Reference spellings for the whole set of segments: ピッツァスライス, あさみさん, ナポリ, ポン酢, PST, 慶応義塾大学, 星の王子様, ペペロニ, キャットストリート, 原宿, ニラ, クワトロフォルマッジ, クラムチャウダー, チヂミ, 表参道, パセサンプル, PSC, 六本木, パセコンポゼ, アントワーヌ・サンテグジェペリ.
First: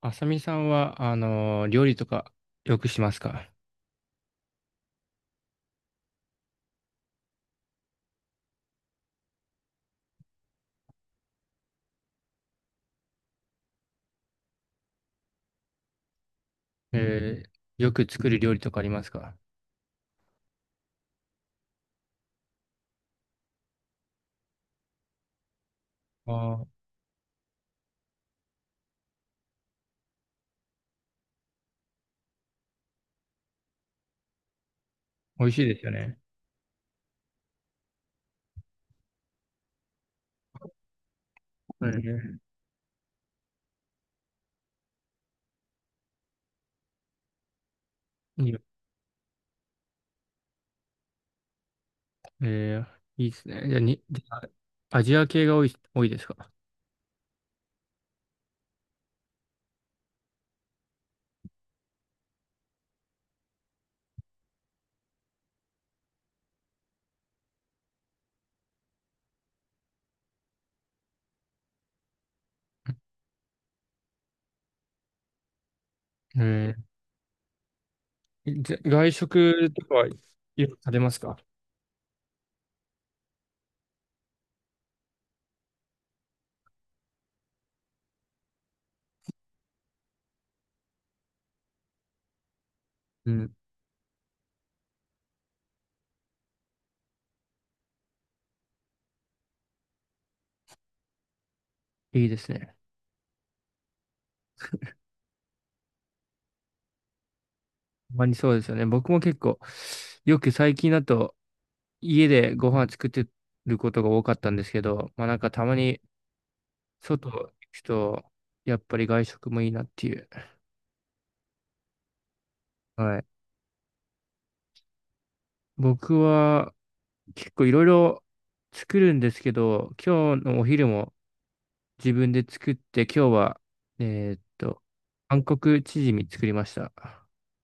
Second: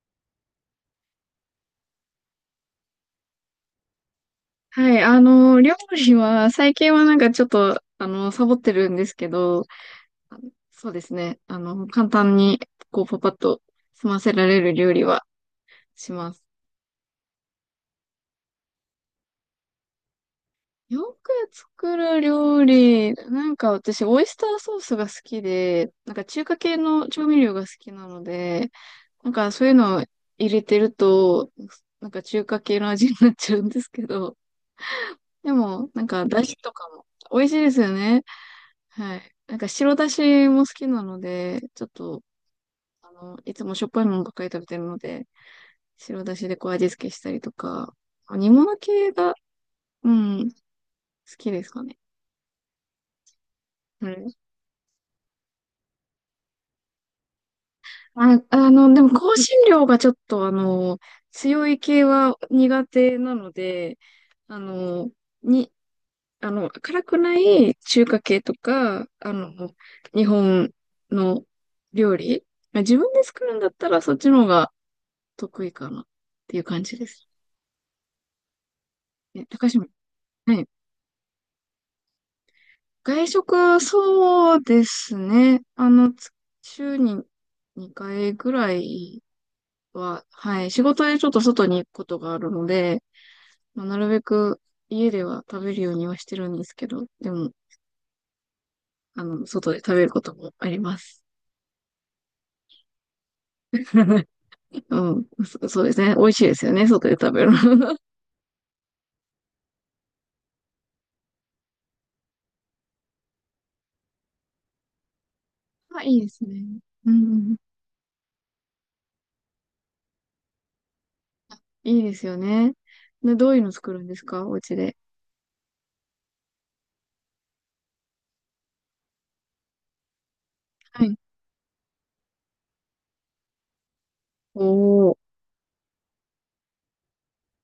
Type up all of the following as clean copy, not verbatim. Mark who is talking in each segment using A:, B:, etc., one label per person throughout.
A: あさみさんは、料理とかよくしますか？
B: はい、料理は、最近はなんかちょっと、サボってるんですけど、あそうですね。簡単に、こう、パパッと済ませられる料理はします。
A: えーよく作る料理とかありますか？
B: よく作る料理、なんか私、オイスターソースが好きで、なんか
A: あ
B: 中華
A: あー、
B: 系の調味料が好きなので、なんかそういうのを入れてると、なんか中華系の味になっちゃうんですけど、
A: 美味
B: で
A: しいですよ
B: も、なん
A: ね。
B: か、だしとかも美味しいですよね。はい。なんか白だしも好きなので、ちょっと、
A: え
B: いつもしょっぱいものばっかり食べてるので、白だしでこう味付けしたりとか、
A: ーい
B: 煮
A: いよ
B: 物系が、うん、好きですかね。
A: えーいいですね。じゃあ、
B: う
A: じ
B: ん。
A: ゃあアジア系が多いですか？
B: あ、でも香辛料がちょっと強い系は苦手なので、あの、に、あの、辛くない中華系とか、日本の料理、まあ自分で作るんだったらそっちの方が得意かなっていう
A: え
B: 感じです。
A: じゃ外
B: え、高
A: 食と
B: 島、
A: かはよ
B: はい。
A: く食べますか？
B: 外食、そうですね。週に2回ぐらいは、はい。仕事でちょっと外に行くことがあるので、
A: うん、
B: まあ、なるべく家では食べるようにはしてるんですけど、でも、外で食べることもあります。
A: いいですね。
B: うん、そうですね。美味しいですよね。外で食べるの。
A: ほんまにそうですよね。僕も結構、よく最近だと家でご飯作ってることが多かったんですけど、まあなんかたま に
B: あ、いいですね。う
A: 外
B: ん、う
A: 行
B: ん、
A: くと、やっぱり外食もいいなっていう。
B: いいですよね。
A: はい。
B: で、どういうの作るんですか、お家で。
A: 僕は結構いろいろ作るんですけど、今日のお昼
B: は
A: も
B: い。
A: 自分で作って、今日は、えーっと、
B: おー。
A: 韓国チヂミ作りました。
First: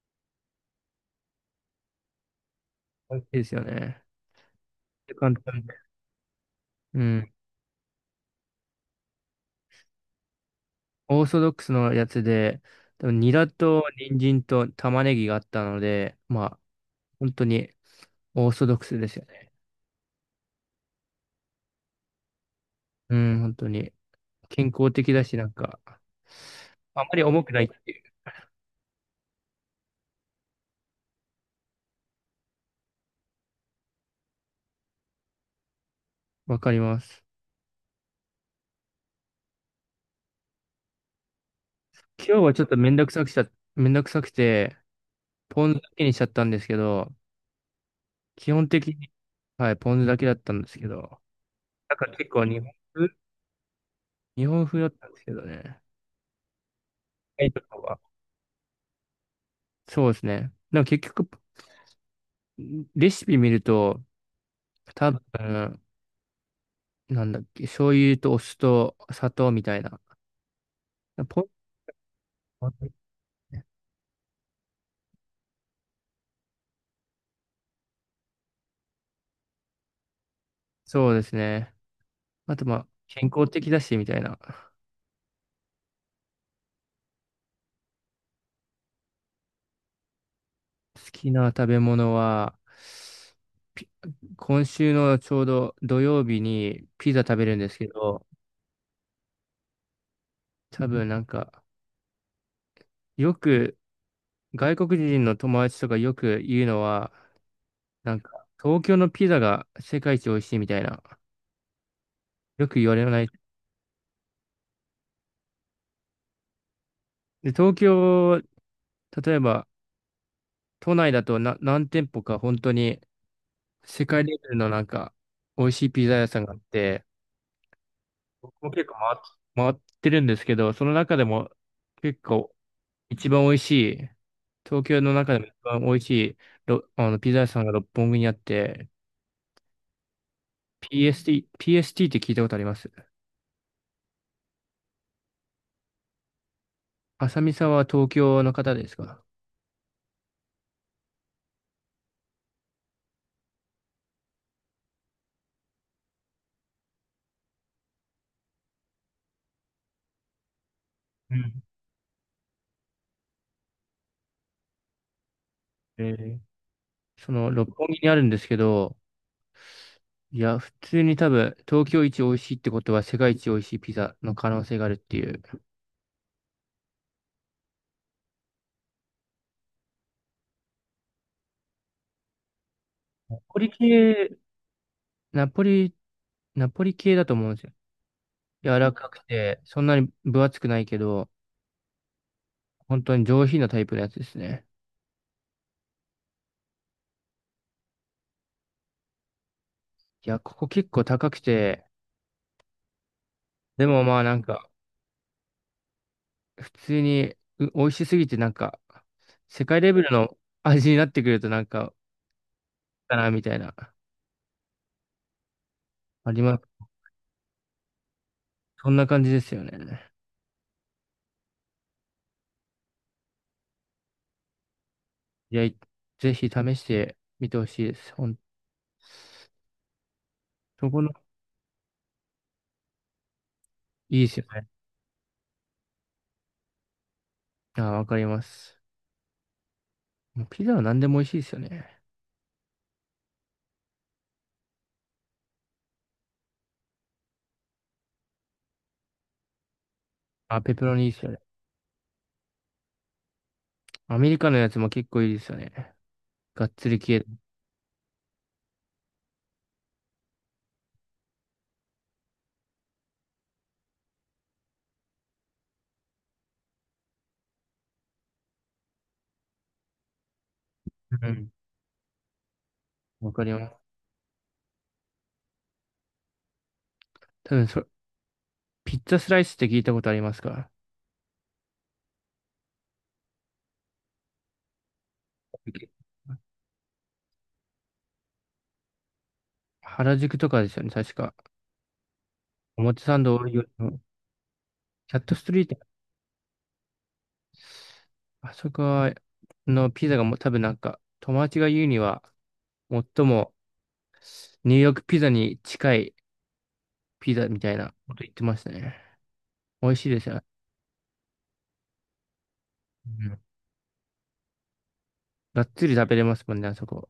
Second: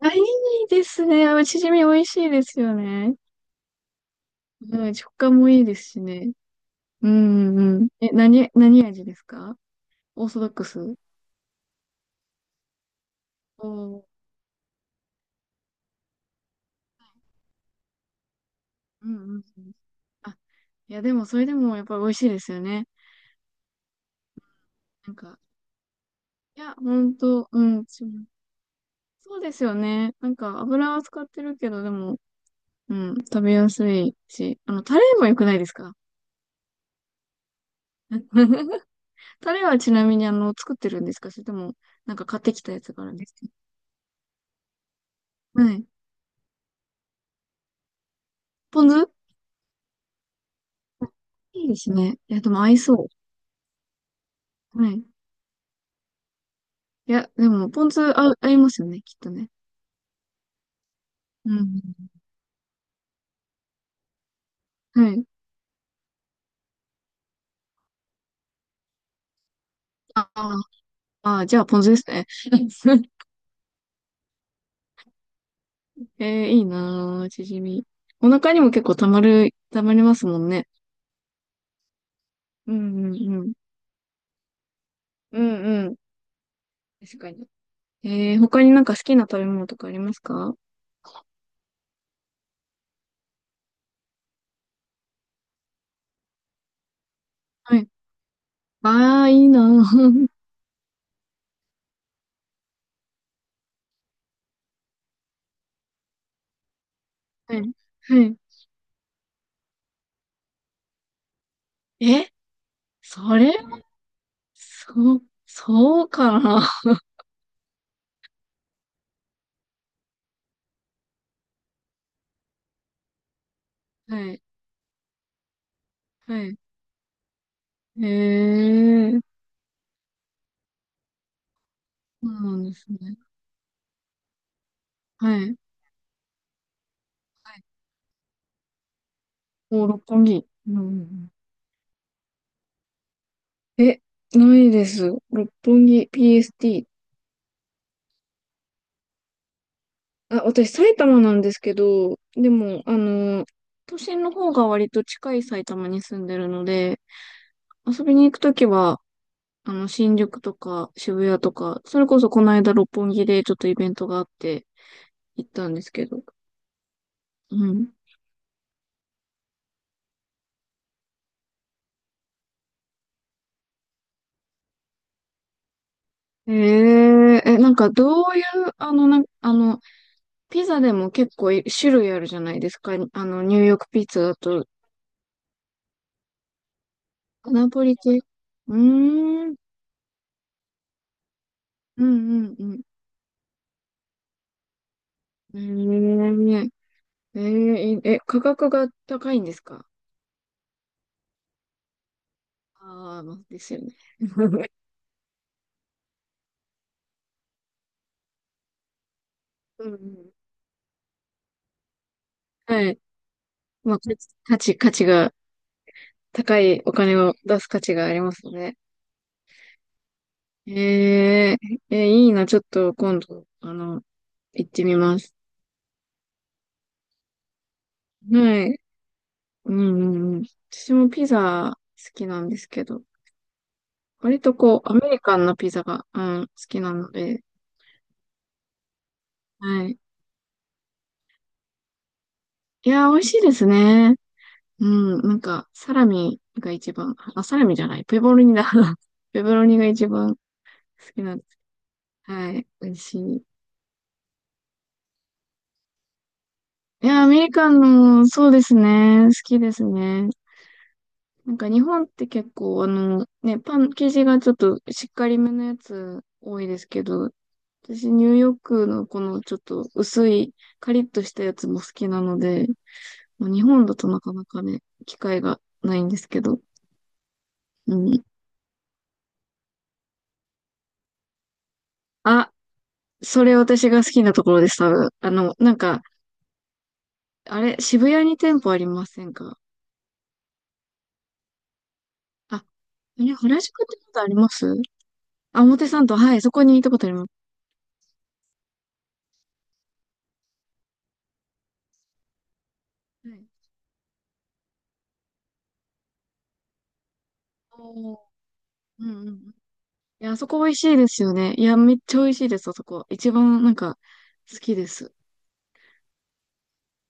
B: あ、いいですね。あ、チヂミ美味しいですよね。
A: いいですよね。
B: うん、食
A: 簡
B: 感もいい
A: 単で。
B: ですしね。
A: う
B: う
A: ん。
B: んうん、何味ですか？オーソドックス。
A: オーソドックスのやつで、多分ニラ
B: お
A: と
B: ー、
A: 人参と玉ねぎがあったので、まあ、本当にオーソドックスで
B: うん
A: す
B: う
A: よ
B: ん
A: ね。
B: うん。あ、いやでもそれでもやっぱり美味しいですよね。
A: うん、本当に。健康的
B: なん
A: だし、
B: か、
A: なんか、
B: いや、ほ
A: あんま
B: ん
A: り重
B: と、
A: くな
B: う
A: いっ
B: ん、
A: ていう。
B: そうそう、ですよね。なんか油は使ってるけど、でも、うん、食べやすいし、タレも良くないですか？
A: わかります。
B: タレはちなみに作ってるんですか？それとも、なんか
A: 今
B: 買っ
A: 日は
B: てき
A: ちょっ
B: た
A: と
B: や
A: め
B: つ
A: ん
B: があ
A: どく
B: るん
A: さ
B: で
A: く
B: す
A: しち
B: か？
A: ゃ、めんどくさくて、ポ
B: は
A: ン酢
B: い。
A: だけにしちゃったんですけど、基本
B: ポン
A: 的に、
B: 酢、
A: はい、ポン酢だけだったんですけど、
B: いいです
A: なんか
B: ね。
A: 結
B: いや、
A: 構
B: でも合いそ
A: 日本風
B: う。
A: だっ
B: はい。
A: たんですけどね。
B: いや、
A: は
B: で
A: い、と
B: も、
A: か
B: ポン
A: は。
B: 酢合いますよね、きっとね。
A: そうですね。でも結局、
B: うん。
A: レシピ見ると、多
B: はい。
A: 分、なんだっけ、醤油とお酢と砂糖みたいな。
B: ああ、
A: ポン、
B: じゃあ、ポン酢ですね。いいなぁ、チヂミ。お腹にも結構たまりますもんね。
A: そうですね。あと
B: う
A: まあ、
B: んう
A: 健
B: んう
A: 康
B: ん。
A: 的だし、みたいな。
B: うんうん。確かに。他になんか好きな食べ物とかありますか？
A: 好きな食べ物は、ピ今週のちょうど土曜日にピザ食べるんで
B: は
A: すけ
B: い。
A: ど、
B: ああ、いいなぁ。
A: 多分なんか、よく外国人の友達とかよく言うのは、
B: はい。
A: なん
B: は
A: か、東京のピザが世界一美味しいみたいな、
B: い。
A: よく言われ
B: え、
A: ない。
B: それそうかな。
A: で、東京、例えば都内だと何店舗か本当に世 界
B: は
A: レ
B: い。
A: ベルのなんか、美味しいピザ屋
B: は
A: さんがあ
B: い。
A: って、僕も結構
B: えー。
A: 回ってるんですけど、その中でも結
B: そう
A: 構
B: なんですね。
A: 一番美味しい、東京の中
B: は
A: でも一
B: い。
A: 番美味しいろあのピザ屋さんが六本木にあって、
B: お、六本木。うんうん
A: PST って聞いたことあります？
B: うん。え、ないです。六本木 PST。
A: 浅見さんは東京の方ですか？
B: あ、私埼玉なんですけど、でも、都心の方が割と近い埼玉に住んでるので、遊びに行くときは、新宿とか渋
A: う
B: 谷と
A: ん。
B: か、それこそこの間六本木でちょっとイベントがあって行ったんです
A: え
B: けど。
A: ーその
B: う
A: 六本
B: ん。
A: 木にあるんですけど、いや、普通に多分東京一美味しいってことは世界一美味しいピザの可能性があるっていう。
B: えええ、なんかどういう、あの、な、あの、ピザでも結構種類あるじゃないですか。
A: ナ
B: ニ
A: ポ
B: ュー
A: リ
B: ヨークピッツァだ
A: 系、
B: と、
A: ナポリ、ナポリ系だと思
B: ア
A: うんです
B: ナ
A: よ。
B: ポリ系。うー
A: 柔らかく
B: ん。うん
A: て、そんなに分厚くないけど、
B: うんうん。
A: 本当に上品なタイプのやつですね。
B: えー、え価格が高いんですか？
A: いや、ここ結構高くて、
B: まあですよ
A: で
B: ね。
A: もまあなんか、普通に美味しすぎてなんか、世界
B: う
A: レ
B: んう
A: ベル
B: ん。
A: の味になってくるとなんか、
B: はい。
A: かなみたいな、
B: まあ、価値が、
A: ありま
B: 高
A: す。
B: いお金を出す価値がありますね。
A: そんな感じですよね。
B: えいいな。ちょっと今度、行ってみます。
A: いや、いぜひ試してみてほしいです。ほん、
B: はい。うんうんうん。
A: そ
B: 私
A: こ
B: も
A: の、
B: ピザ好きなんですけど、
A: いいです
B: 割
A: よ
B: と
A: ね。
B: こう、アメリカンなピザが、うん、好きなので、
A: ああ、わかります。
B: はい。
A: もうピザは何でも美味しいですよね。
B: いやー、美味しいですね。うん、なんか、サラミが一番、あ、サラミじゃない、ペボロニだ。ペボロニが一番好
A: あ、ペペロニいいで
B: き
A: すよ
B: な
A: ね。
B: んです。はい、美味しい。
A: アメリカのやつも結構いいですよね。がっつり
B: いやー、
A: 系。
B: アメリカンの、そうですね、好きですね。なんか日本って結構、ね、パン生地がちょっとしっかりめのやつ多いですけど、私ニューヨークのこのちょっと薄いカリッと
A: う
B: した
A: ん。
B: やつも好きなので、
A: わか
B: まあ
A: り
B: 日
A: ま
B: 本
A: す。
B: だとなかなかね、機会がないんですけど、
A: 多分そ、
B: うん。
A: ピッツァスライスって聞いたことありますか？
B: あ、それ私が好きなところです、多分。あれ、渋谷に店舗ありませんか？
A: 原宿とかですよね、確か。
B: あ、あ
A: 表参
B: れ、
A: 道、
B: 原宿ってことあります？
A: キャットスト
B: あ、
A: リート、
B: 表参道、はい、そこに行ったことあります。
A: あそこはピザがもう多分なんか、友達が言うには、最
B: はい。
A: もニューヨークピザに近いピザみたいなこ
B: おー、
A: と言ってましたね。
B: うんうんうん。い
A: 美味しいです
B: や、あ
A: よ。
B: そこ美味しいですよね。いや、めっちゃ美味しいです、あそこ。
A: う
B: 一
A: ん、
B: 番、なんか、好きです。
A: がっつり食べれますもんね、あそこ。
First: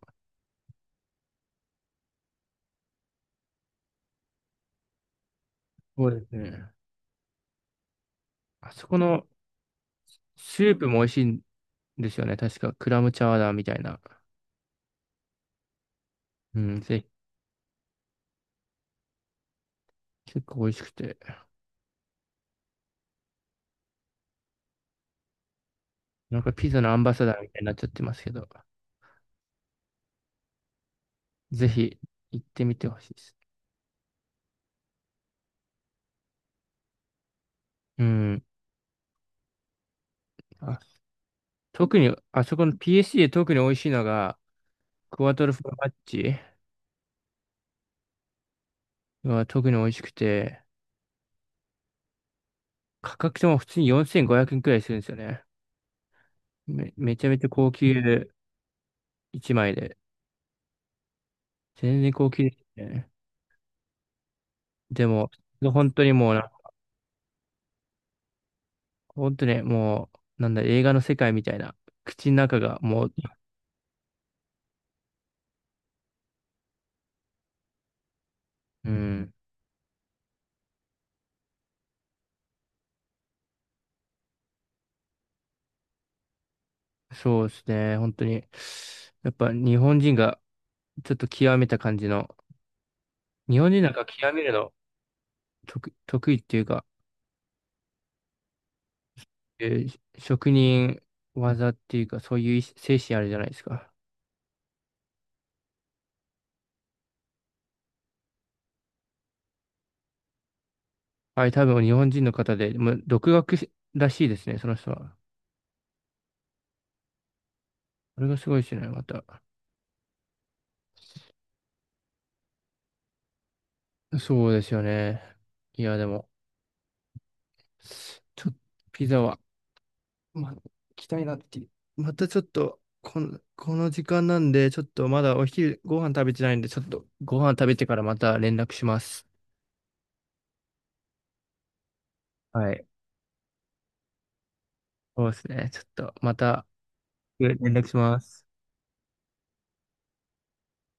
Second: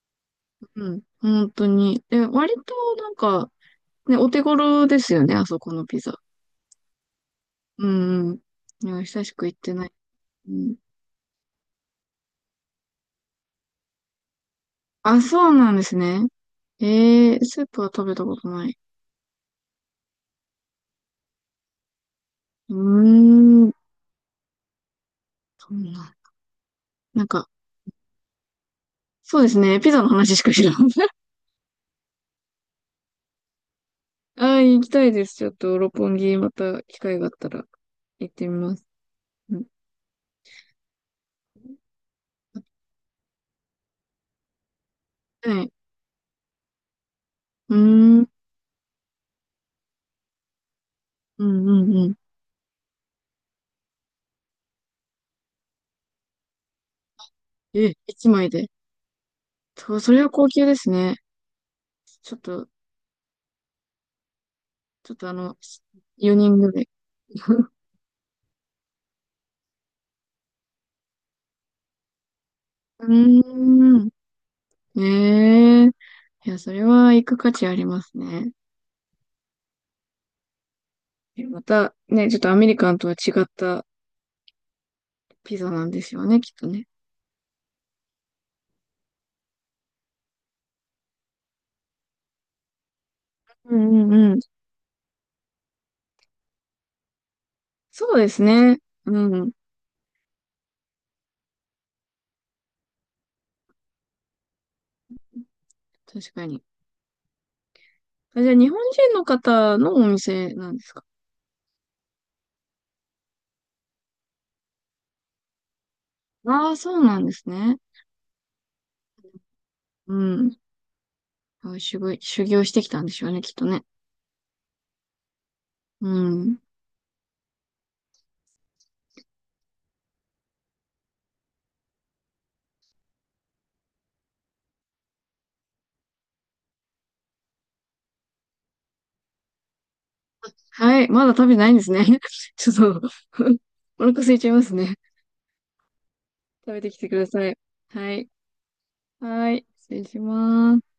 B: うん、本当に。で、割と、なんか、ね、お手頃ですよね、あそこのピ
A: そう
B: ザ。
A: ですね。
B: うんうん。
A: あそ
B: い
A: こ
B: や、久
A: の
B: しく行ってない。う
A: ス
B: ん。
A: ープも美味しいんですよね。確かクラムチャウダーみたいな。
B: あ、そうなんですね。
A: うん、ぜ
B: スープは食べたことない。
A: 結構美味しくて。
B: うーん、そんな。
A: なんかピザのアンバサ
B: なん
A: ダーみ
B: か、
A: たいになっちゃってますけど、
B: そうですね。ピザの話しか知らん。
A: ぜひ行ってみてほしいです。
B: ああ、行きたいです。ちょっと、六本木、また機会があったら
A: う
B: 行っ
A: ん。
B: てみます。うん、
A: あ特に、あそこの PSC で特に美味しいのが、クワトロフ
B: は
A: ォ
B: い。
A: ルマッジ
B: うーん、うん、
A: は特に美味しくて、
B: うん、うん。
A: 価格とも普通に4500円くえんくらいするんですよね。めめちゃめちゃ高級
B: え、一枚で？
A: 1枚
B: そ
A: で。
B: う、それは高級ですね。
A: 全然高
B: ちょっ
A: 級です
B: と、
A: ね。で
B: ちょっと
A: も、本当にもう
B: 4
A: な、
B: 人ぐらい。
A: 本当にねもう、なんだ、映画の世界みたいな。口の中がも
B: う
A: う、
B: ーん。ええ、いや、それは行く価値ありますね。
A: うん、
B: また、ね、ちょっとアメリカンとは違ったピザなんですよね、きっとね。
A: そうですね。本当に。やっぱ日本人がちょっと極めた感じの、日本
B: う
A: 人なん
B: ん
A: か
B: う
A: 極
B: んうん。
A: めるの得意っていうか、
B: そうですね。うん。
A: 職人技っていうか、そういう精神あるじゃないですか。
B: 確かに。あ、じゃあ、日本人の方のお店なんですか？
A: はい、多分日本人の方で、もう独学らしいですね、その人は。
B: そうなんですね。
A: これがすごいですね、また。
B: うん。あ、修行してきたんでしょうね、きっとね。
A: そうですよね。いや、で
B: う
A: も、
B: ん。
A: ちょっとピザは、まあ、行きたいなっていう。またちょっと、この、この時間なんで、ちょっとまだお昼ご飯食べてないんで、ちょっとご飯食べてからまた連絡します。
B: はい。まだ食べてないんですね。ち
A: は
B: ょ
A: い。
B: っと。 お腹空いちゃいますね。
A: そうですね。ちょっとまた
B: 食べてきてくださ
A: 連
B: い。
A: 絡し
B: は
A: ま
B: い。
A: す。
B: はい。失礼します。